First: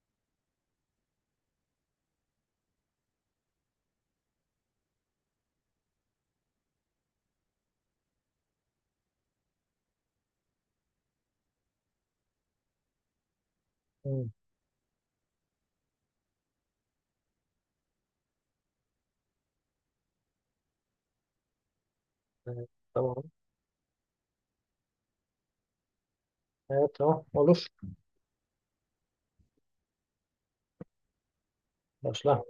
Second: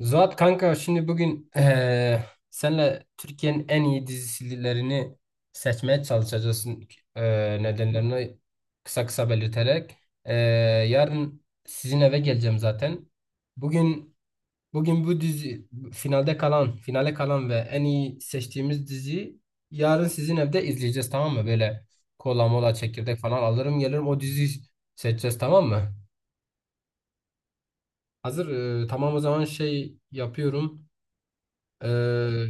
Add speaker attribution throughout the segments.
Speaker 1: Zuhat kanka şimdi bugün senle Türkiye'nin en iyi dizilerini seçmeye çalışacağız. Nedenlerini kısa kısa belirterek. Eee, Yarın sizin eve geleceğim zaten. Bugün
Speaker 2: Hmm,
Speaker 1: bugün bu dizi finalde kalan, finale kalan ve en iyi seçtiğimiz diziyi yarın sizin evde izleyeceğiz, tamam mı? Böyle kola
Speaker 2: evet,
Speaker 1: mola çekirdek
Speaker 2: tamam.
Speaker 1: falan alırım, gelirim, o diziyi seçeceğiz, tamam mı?
Speaker 2: Evet tamam olur.
Speaker 1: Hazır tamam, o zaman şey yapıyorum.
Speaker 2: Başla.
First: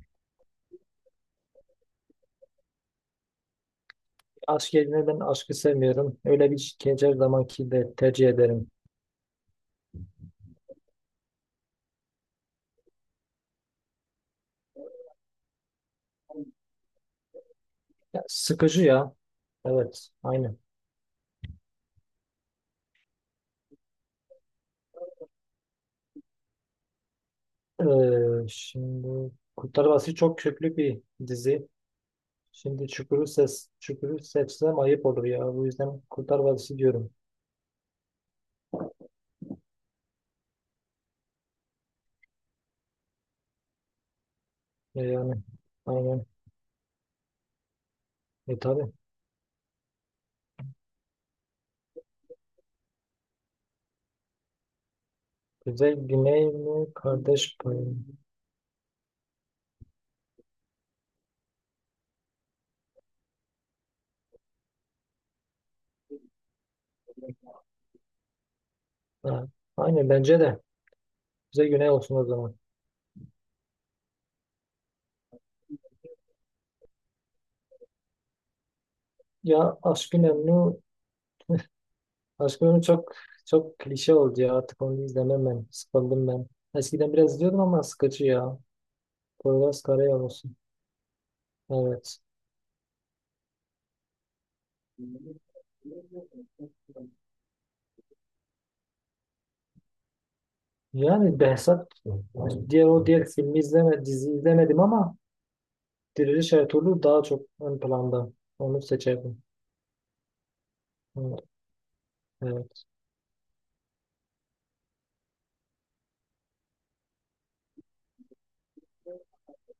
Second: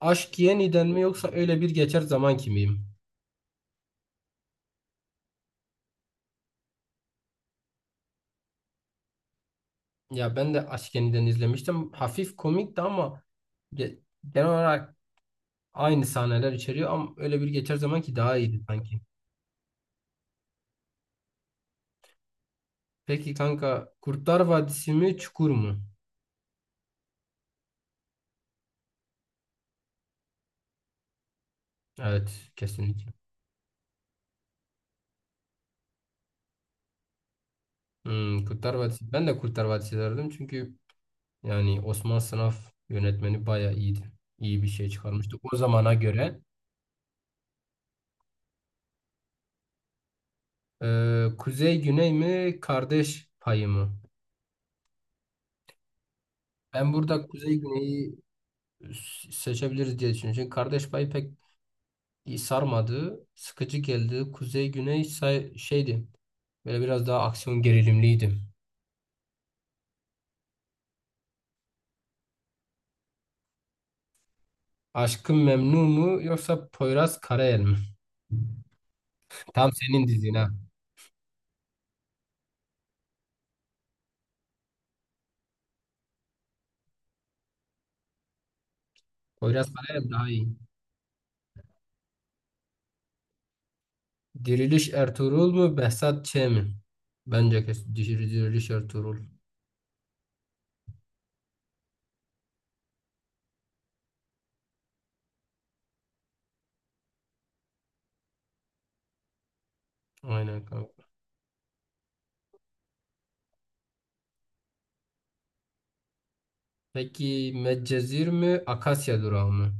Speaker 1: Aşk Yeniden mi yoksa öyle bir geçer zaman kimiyim?
Speaker 2: Aşk yerine ben aşkı sevmiyorum. Öyle bir şikayet her zamanki de tercih ederim.
Speaker 1: Ya ben de Aşk Yeniden izlemiştim. Hafif komikti ama ge- genel olarak aynı sahneler içeriyor, ama öyle bir geçer zaman ki
Speaker 2: Ya,
Speaker 1: daha iyiydi
Speaker 2: sıkıcı
Speaker 1: sanki.
Speaker 2: ya. Evet aynı.
Speaker 1: Peki kanka, Kurtlar Vadisi mi Çukur mu?
Speaker 2: Şimdi Kurtlar Vadisi çok köklü bir dizi.
Speaker 1: Evet,
Speaker 2: Şimdi
Speaker 1: kesinlikle.
Speaker 2: Çukur'u seçsem ayıp olur ya. Bu yüzden Kurtlar Vadisi diyorum.
Speaker 1: Hmm, Kurtlar Vadisi. Ben de Kurtlar Vadisi derdim, çünkü yani Osman Sınav yönetmeni bayağı iyiydi. İyi bir şey
Speaker 2: Yani
Speaker 1: çıkarmıştı o zamana
Speaker 2: aynen.
Speaker 1: göre.
Speaker 2: E tabii.
Speaker 1: Kuzey Güney mi kardeş payı mı?
Speaker 2: Kuzey Güney mi?
Speaker 1: Ben burada Kuzey
Speaker 2: Kardeş payı.
Speaker 1: Güney'i seçebiliriz diye düşünüyorum. Çünkü kardeş payı pek iyi sarmadı. Sıkıcı geldi. Kuzey Güney şeydi. Böyle biraz daha aksiyon gerilimliydi.
Speaker 2: Ha, Aynen bence de. Kuzey Güney olsun o zaman.
Speaker 1: Aşkın Memnu mu yoksa Poyraz Karayel mi? Tam
Speaker 2: Ya
Speaker 1: senin
Speaker 2: aşkın
Speaker 1: dizin ha.
Speaker 2: emni Aşkım çok çok klişe oldu ya artık onu izlemem ben. Sıkıldım ben. Eskiden biraz izliyordum ama sıkıcı ya.
Speaker 1: Poyraz
Speaker 2: Poyraz
Speaker 1: Karayel daha
Speaker 2: Karayolası.
Speaker 1: iyi.
Speaker 2: Evet.
Speaker 1: Diriliş Ertuğrul mu Behzat Ç mi? Bence kesin Diriliş Ertuğrul.
Speaker 2: Yani Behzat, diğer filmi izleme, dizi izlemedim ama Diriliş Ertuğrul daha çok ön planda. Onu seçerdim.
Speaker 1: Aynen kanka.
Speaker 2: Evet, evet.
Speaker 1: Peki Medcezir mi Akasya Durağı mı?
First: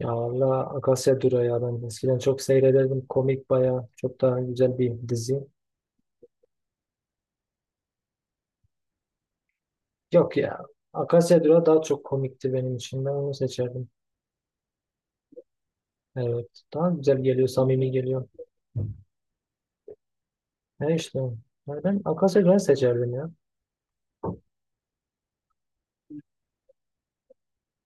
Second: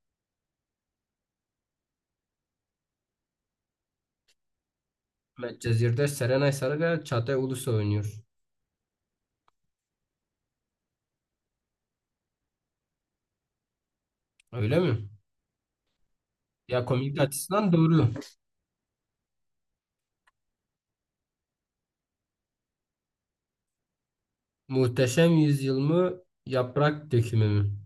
Speaker 2: Ya Allah Akasya Dura ya ben eskiden çok seyrederdim. Komik baya çok daha güzel bir dizi.
Speaker 1: Medcezir'de Serenay Sarıkaya, Çağatay Ulusoy oynuyor.
Speaker 2: Yok ya. Akasya Dura daha çok komikti benim için. Ben onu seçerdim.
Speaker 1: Öyle mi?
Speaker 2: Evet.
Speaker 1: Ya
Speaker 2: Daha
Speaker 1: komik
Speaker 2: güzel geliyor,
Speaker 1: açısından
Speaker 2: samimi
Speaker 1: doğru.
Speaker 2: geliyor. Ne işte. Yani ben Akasya Güven'i seçerdim ya.
Speaker 1: Muhteşem Yüzyıl mı? Yaprak Dökümü mü?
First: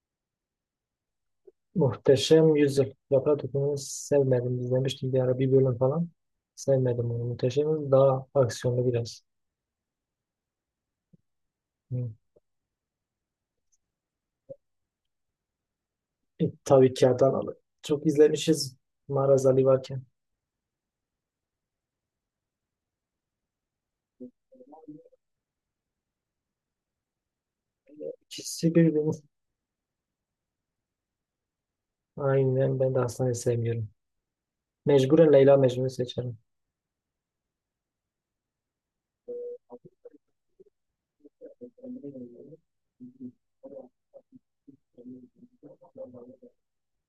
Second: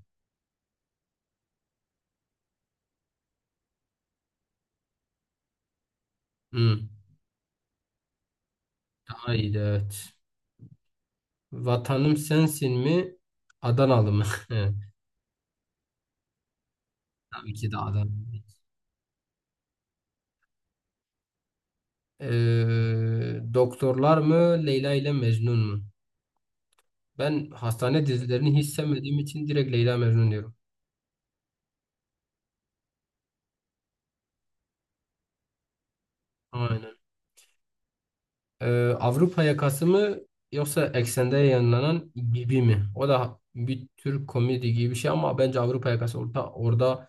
Speaker 2: Muhteşem Yüzyıl. Yaprak Dökümü'nü sevmedim. İzlemiştim bir ara bir bölüm falan.
Speaker 1: Hı.
Speaker 2: Sevmedim onu. Muhteşem Yüzyıl daha aksiyonlu biraz.
Speaker 1: Haydi, evet.
Speaker 2: Hı.
Speaker 1: Vatanım Sensin mi? Adanalı mı? Evet,
Speaker 2: E, tabii ki
Speaker 1: tabii
Speaker 2: Adanalı.
Speaker 1: ki de
Speaker 2: Çok
Speaker 1: Adanalı.
Speaker 2: izlemişiz Maraz Ali varken.
Speaker 1: Doktorlar mı? Leyla ile Mecnun mu? Ben hastane dizilerini hiç
Speaker 2: İkisi birbirini.
Speaker 1: sevmediğim için direkt Leyla Mecnun diyorum.
Speaker 2: Aynen ben de Aslan'ı sevmiyorum. Mecburen Leyla Mecnun'u seçerim.
Speaker 1: Aynen. Ee, Avrupa yakası mı yoksa eksende yayınlanan gibi mi? O da bir tür komedi gibi bir şey, ama bence Avrupa yakası, orada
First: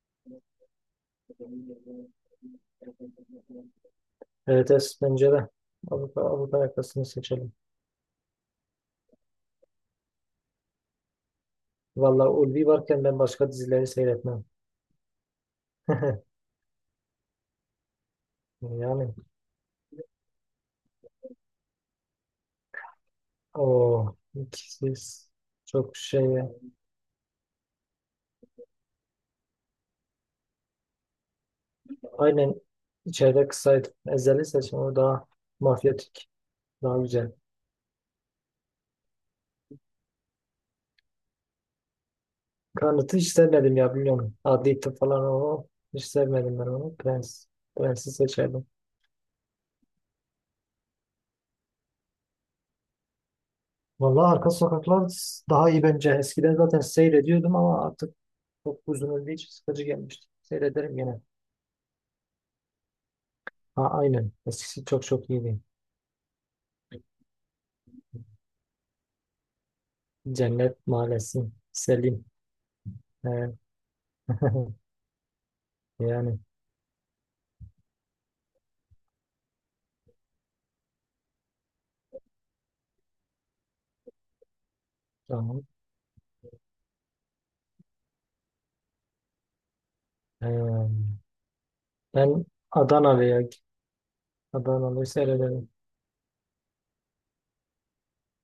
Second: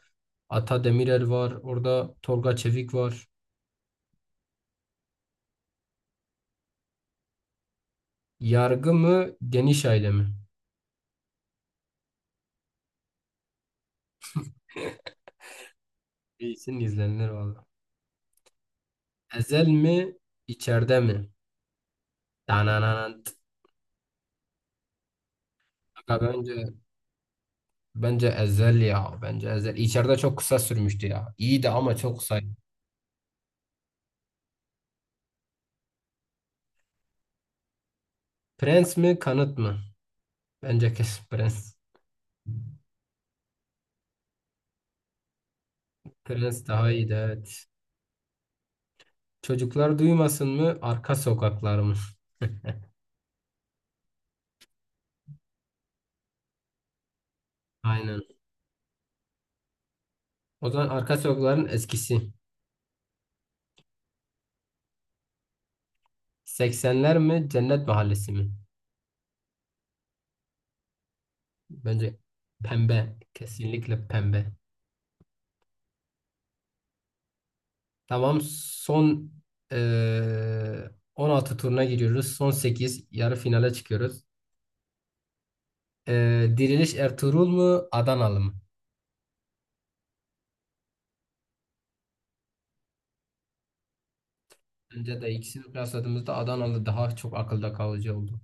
Speaker 1: Ata Demirer var, orada Tolga Çevik var.
Speaker 2: Evet, evet bence de. Avrupa yakasını seçelim.
Speaker 1: Yargı mı, Geniş Aile mi?
Speaker 2: Vallahi Ulvi varken ben başka dizileri seyretmem.
Speaker 1: İyisin, izlenir valla.
Speaker 2: Yani
Speaker 1: Ezel mi, içeride mi? Dananant.
Speaker 2: o ikisiz çok
Speaker 1: Kanka
Speaker 2: şey. Ya.
Speaker 1: bence Ezel ya. Bence Ezel. İçeride çok kısa sürmüştü ya. İyiydi ama çok kısa.
Speaker 2: Aynen içeride kısaydı. Ezeli seçim o daha mafyatik. Daha güzel.
Speaker 1: Prens mi, Kanıt mı? Bence kesin Prens.
Speaker 2: Kanıt'ı hiç sevmedim ya biliyorum. Adli tıp falan o. Hiç sevmedim ben
Speaker 1: Prens daha
Speaker 2: onu.
Speaker 1: iyiydi,
Speaker 2: Prens.
Speaker 1: evet.
Speaker 2: Prens'i seçerdim.
Speaker 1: Çocuklar duymasın mı? Arka sokaklar mı?
Speaker 2: Vallahi Arka Sokaklar daha iyi bence. Eskiden zaten seyrediyordum ama artık
Speaker 1: Aynen.
Speaker 2: çok uzun olduğu için sıkıcı gelmişti.
Speaker 1: O zaman
Speaker 2: Seyrederim
Speaker 1: arka
Speaker 2: yine.
Speaker 1: sokakların eskisi.
Speaker 2: Ha, aynen. Eskisi çok çok iyiydi.
Speaker 1: Seksenler mi? Cennet Mahallesi mi?
Speaker 2: Cennet Mahallesi.
Speaker 1: Bence
Speaker 2: Selim.
Speaker 1: pembe.
Speaker 2: Ee,
Speaker 1: Kesinlikle pembe.
Speaker 2: yani
Speaker 1: Tamam. Son eee 16 turuna giriyoruz. Son sekiz. Yarı finale çıkıyoruz.
Speaker 2: tamam.
Speaker 1: Diriliş Ertuğrul mu? Adanalı mı?
Speaker 2: Ee, Ben Adanalı'ya Adanalı'yı
Speaker 1: Bence de ikisini
Speaker 2: seyrederim.
Speaker 1: kıyasladığımızda Adanalı daha çok akılda kalıcı oldu.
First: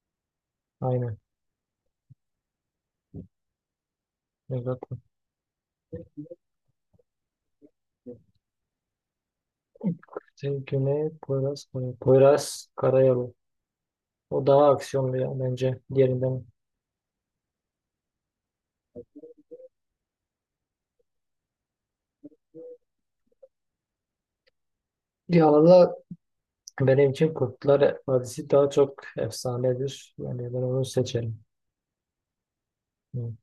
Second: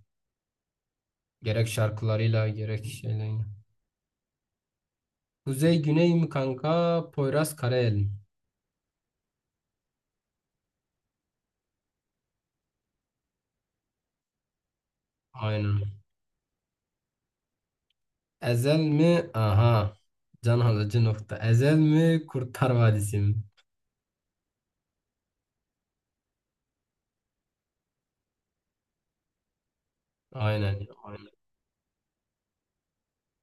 Speaker 2: Aynen.
Speaker 1: Gerek şarkılarıyla gerek şeyleriyle.
Speaker 2: Evet.
Speaker 1: Kuzey Güney mi kanka? Poyraz Karayel mi?
Speaker 2: Poyraz Karayolu. O daha aksiyonlu ya bence
Speaker 1: Aynen.
Speaker 2: diğerinden.
Speaker 1: Ezel mi? Aha. Can alıcı nokta. Ezel mi? Kurtlar Vadisi mi?
Speaker 2: Ya valla benim için Kurtlar Vadisi daha çok efsanedir. Yani ben
Speaker 1: Aynen
Speaker 2: onu
Speaker 1: ya, aynen.
Speaker 2: seçerim. Hı.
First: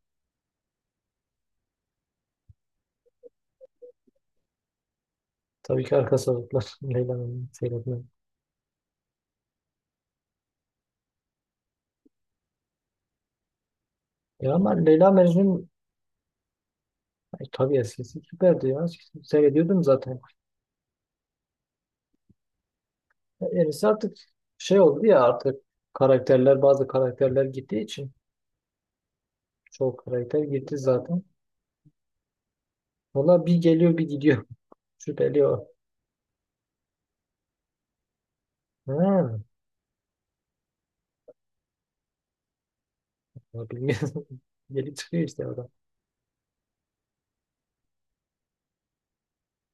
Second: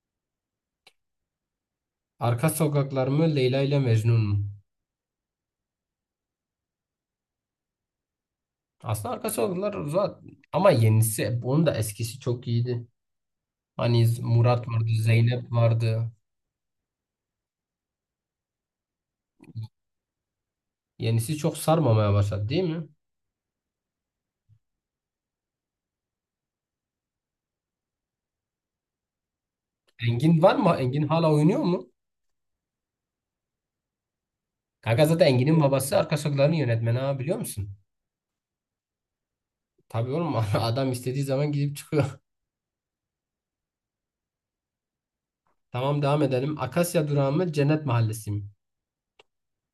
Speaker 1: Arka sokaklar mı? Leyla ile Mecnun mu?
Speaker 2: Tabii ki arka sokaklar. Leyla'nın seyretmem.
Speaker 1: Aslında arka sokaklar zaten. Ama yenisi. Onun da eskisi çok iyiydi. Hani
Speaker 2: Ya
Speaker 1: Murat
Speaker 2: ama
Speaker 1: vardı.
Speaker 2: Leyla
Speaker 1: Zeynep
Speaker 2: Mecnun
Speaker 1: vardı.
Speaker 2: ay, tabii eskisi süperdi ya. Eskisini seyrediyordum zaten.
Speaker 1: Yenisi çok sarmamaya başladı değil mi?
Speaker 2: Yenisi artık şey oldu ya, artık bazı karakterler gittiği için çoğu karakter
Speaker 1: Engin var mı?
Speaker 2: gitti
Speaker 1: Engin
Speaker 2: zaten.
Speaker 1: hala oynuyor mu?
Speaker 2: Valla bir geliyor bir gidiyor.
Speaker 1: Kanka zaten
Speaker 2: Şüpheli
Speaker 1: Engin'in
Speaker 2: o.
Speaker 1: babası arka sokakların yönetmeni, ha, biliyor musun?
Speaker 2: Ha,
Speaker 1: Tabii oğlum, adam istediği zaman gidip çıkıyor.
Speaker 2: ya bilmiyorum. Gelip çıkıyor işte orada.
Speaker 1: Tamam, devam edelim. Akasya durağı mı? Cennet Mahallesi mi?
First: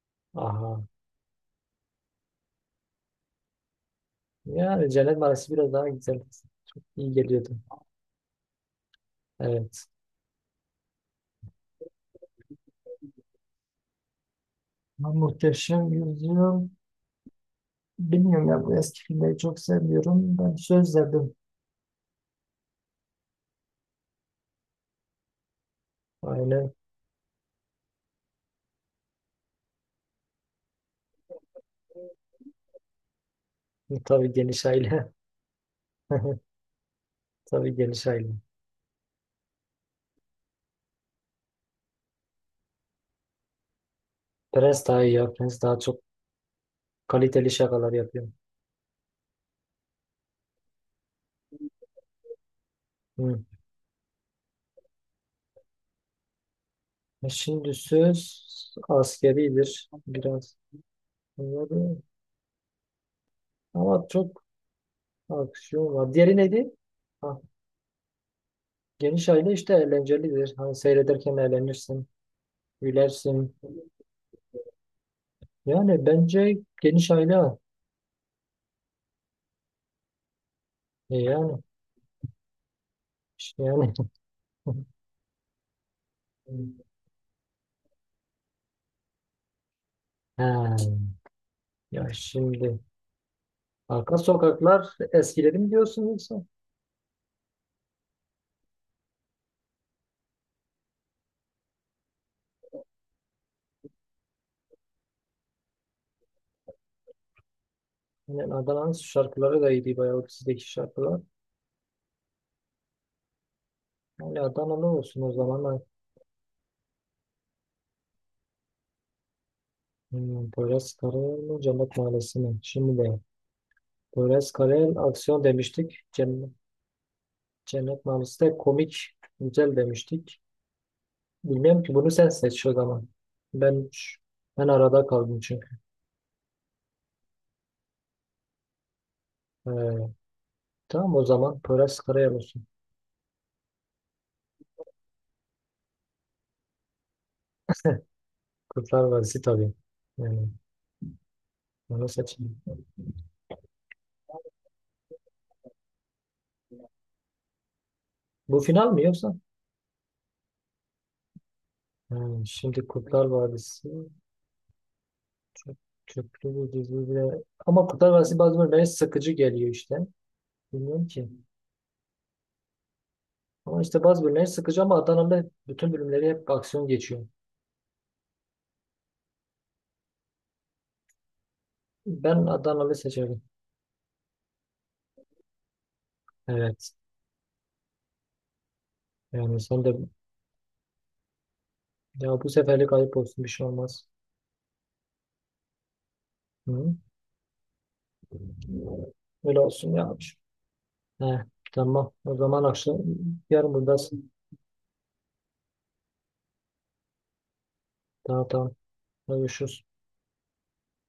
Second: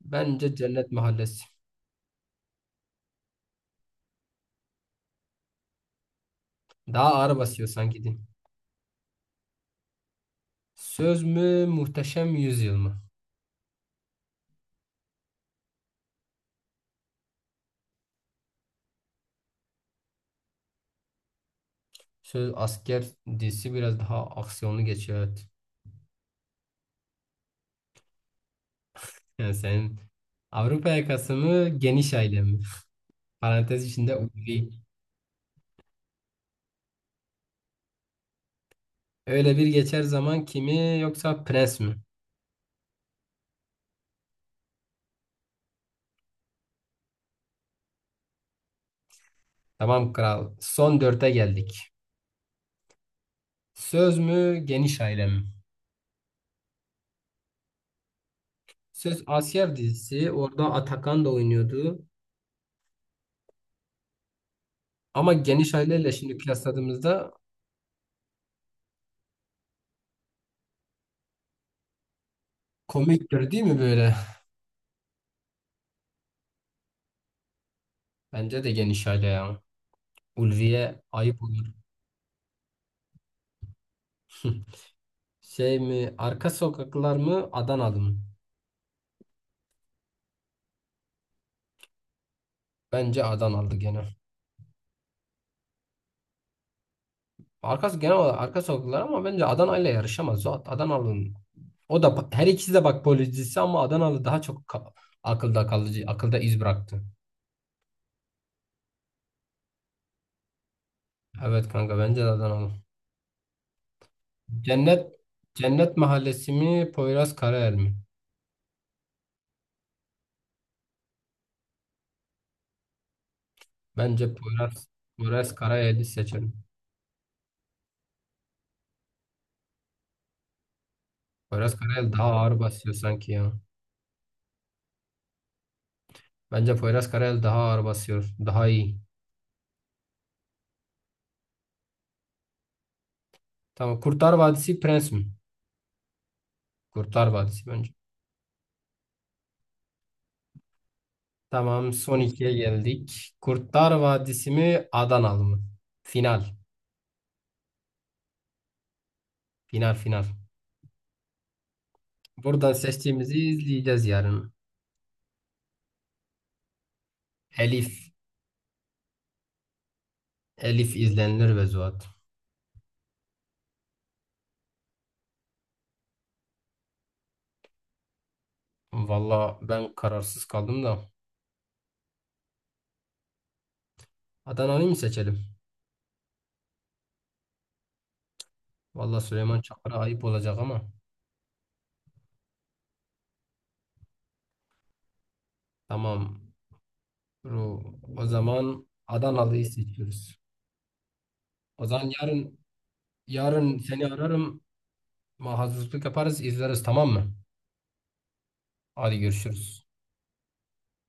Speaker 1: Bence
Speaker 2: Aha.
Speaker 1: Cennet Mahallesi.
Speaker 2: Yani Cennet Mahallesi biraz daha güzel. Çok iyi
Speaker 1: Daha ağır
Speaker 2: geliyordu.
Speaker 1: basıyor sanki din.
Speaker 2: Evet.
Speaker 1: Söz mü Muhteşem Yüzyıl mı?
Speaker 2: Ya Muhteşem Yüzyıl. Bilmiyorum ya bu eski filmleri çok sevmiyorum. Ben söz verdim.
Speaker 1: Söz asker dizisi biraz daha aksiyonlu geçiyor, evet.
Speaker 2: Aynen.
Speaker 1: Yani senin Avrupa yakası mı geniş aile mi? Parantez içinde
Speaker 2: Tabii geniş
Speaker 1: ulvi.
Speaker 2: aile. Tabii geniş aile.
Speaker 1: Öyle bir geçer zaman kimi yoksa prens mi?
Speaker 2: Prens daha iyi ya. Prens daha çok kaliteli şakalar yapıyor.
Speaker 1: Tamam kral. Son dörde geldik.
Speaker 2: Hı.
Speaker 1: Söz mü geniş aile mi?
Speaker 2: E şimdi söz
Speaker 1: Söz asker
Speaker 2: askeridir
Speaker 1: dizisi.
Speaker 2: biraz.
Speaker 1: Orada Atakan da
Speaker 2: Bunları...
Speaker 1: oynuyordu.
Speaker 2: Ama çok
Speaker 1: Ama geniş
Speaker 2: aksiyon
Speaker 1: aileyle
Speaker 2: var. Diğeri
Speaker 1: şimdi
Speaker 2: neydi?
Speaker 1: kıyasladığımızda
Speaker 2: Ha, geniş aile işte eğlencelidir. Hani seyrederken eğlenirsin,
Speaker 1: komiktir
Speaker 2: gülersin.
Speaker 1: değil mi böyle?
Speaker 2: Yani bence geniş aile.
Speaker 1: Bence de geniş aile ya. Ulviye
Speaker 2: E
Speaker 1: ayıp
Speaker 2: yani.
Speaker 1: olur.
Speaker 2: İşte yani.
Speaker 1: Şey mi? Arka sokaklar mı? Adanalı mı?
Speaker 2: Ha, ya şimdi
Speaker 1: Bence Adanalı gene.
Speaker 2: arka sokaklar eskileri mi diyorsun yoksa?
Speaker 1: Arkası genel olarak arka sokaklar, ama bence Adana ile yarışamaz. O Adanalı'nın, o da her ikisi de, bak, policisi, ama Adanalı daha çok akılda kalıcı, akılda iz bıraktı.
Speaker 2: Yani Adana'nın şarkıları da iyiydi bayağı o dizideki şarkılar.
Speaker 1: Evet kanka, bence de Adanalı.
Speaker 2: Onlardan ne
Speaker 1: Cennet
Speaker 2: olsun o zaman ha.
Speaker 1: Cennet Mahallesi mi? Poyraz Karayel mi?
Speaker 2: Hmm, Poyraz Karayel mi Cennet Mahallesi mi? Şimdi de
Speaker 1: Bence
Speaker 2: Poyraz Karayel aksiyon
Speaker 1: Poyraz
Speaker 2: demiştik.
Speaker 1: Karayel'i seçelim.
Speaker 2: Cennet Mahallesi de komik güzel demiştik.
Speaker 1: Poyraz
Speaker 2: Bilmiyorum ki bunu
Speaker 1: Karayel daha
Speaker 2: sen
Speaker 1: ağır
Speaker 2: seç o
Speaker 1: basıyor
Speaker 2: zaman.
Speaker 1: sanki ya.
Speaker 2: Ben ben arada kaldım çünkü.
Speaker 1: Bence Poyraz Karayel daha ağır basıyor. Daha iyi.
Speaker 2: Ee, tamam o zaman Poyraz Karayel olsun.
Speaker 1: Tamam. Kurtlar Vadisi Prens mi? Kurtlar Vadisi bence.
Speaker 2: Kurtlar Vadisi tabii. Yani
Speaker 1: Tamam.
Speaker 2: onu
Speaker 1: Son ikiye
Speaker 2: seçeyim.
Speaker 1: geldik. Kurtlar Vadisi mi? Adanalı mı? Final.
Speaker 2: Bu final mi yoksa?
Speaker 1: Final final.
Speaker 2: Hmm,
Speaker 1: Buradan
Speaker 2: şimdi Kurtlar
Speaker 1: seçtiğimizi
Speaker 2: Vadisi
Speaker 1: izleyeceğiz yarın.
Speaker 2: çok köklü bir dizi bile- Ama
Speaker 1: Elif.
Speaker 2: Kurtlar Vadisi bazı bölümleri sıkıcı geliyor işte.
Speaker 1: Elif
Speaker 2: Bilmiyorum ki.
Speaker 1: izlenir ve Zuhat.
Speaker 2: Ama işte bazı bölümleri sıkıcı ama Adanalı bütün bölümleri hep aksiyon geçiyor.
Speaker 1: Valla ben kararsız kaldım da.
Speaker 2: Ben Adanalı seçerim.
Speaker 1: Adana'yı mı seçelim?
Speaker 2: Evet.
Speaker 1: Valla
Speaker 2: Yani
Speaker 1: Süleyman
Speaker 2: sen de
Speaker 1: Çakır'a ayıp olacak ama.
Speaker 2: ya bu seferlik ayıp olsun bir şey olmaz.
Speaker 1: Tamam.
Speaker 2: Hı?
Speaker 1: Ru- O zaman
Speaker 2: Öyle
Speaker 1: Adanalı'yı
Speaker 2: olsun ya.
Speaker 1: seçiyoruz.
Speaker 2: Heh,
Speaker 1: O
Speaker 2: tamam.
Speaker 1: zaman
Speaker 2: O
Speaker 1: yarın
Speaker 2: zaman akşam yarın
Speaker 1: seni
Speaker 2: buradasın.
Speaker 1: ararım. Ama hazırlık yaparız, izleriz, tamam mı?
Speaker 2: Tamam tamam.
Speaker 1: Hadi
Speaker 2: Görüşürüz.
Speaker 1: görüşürüz.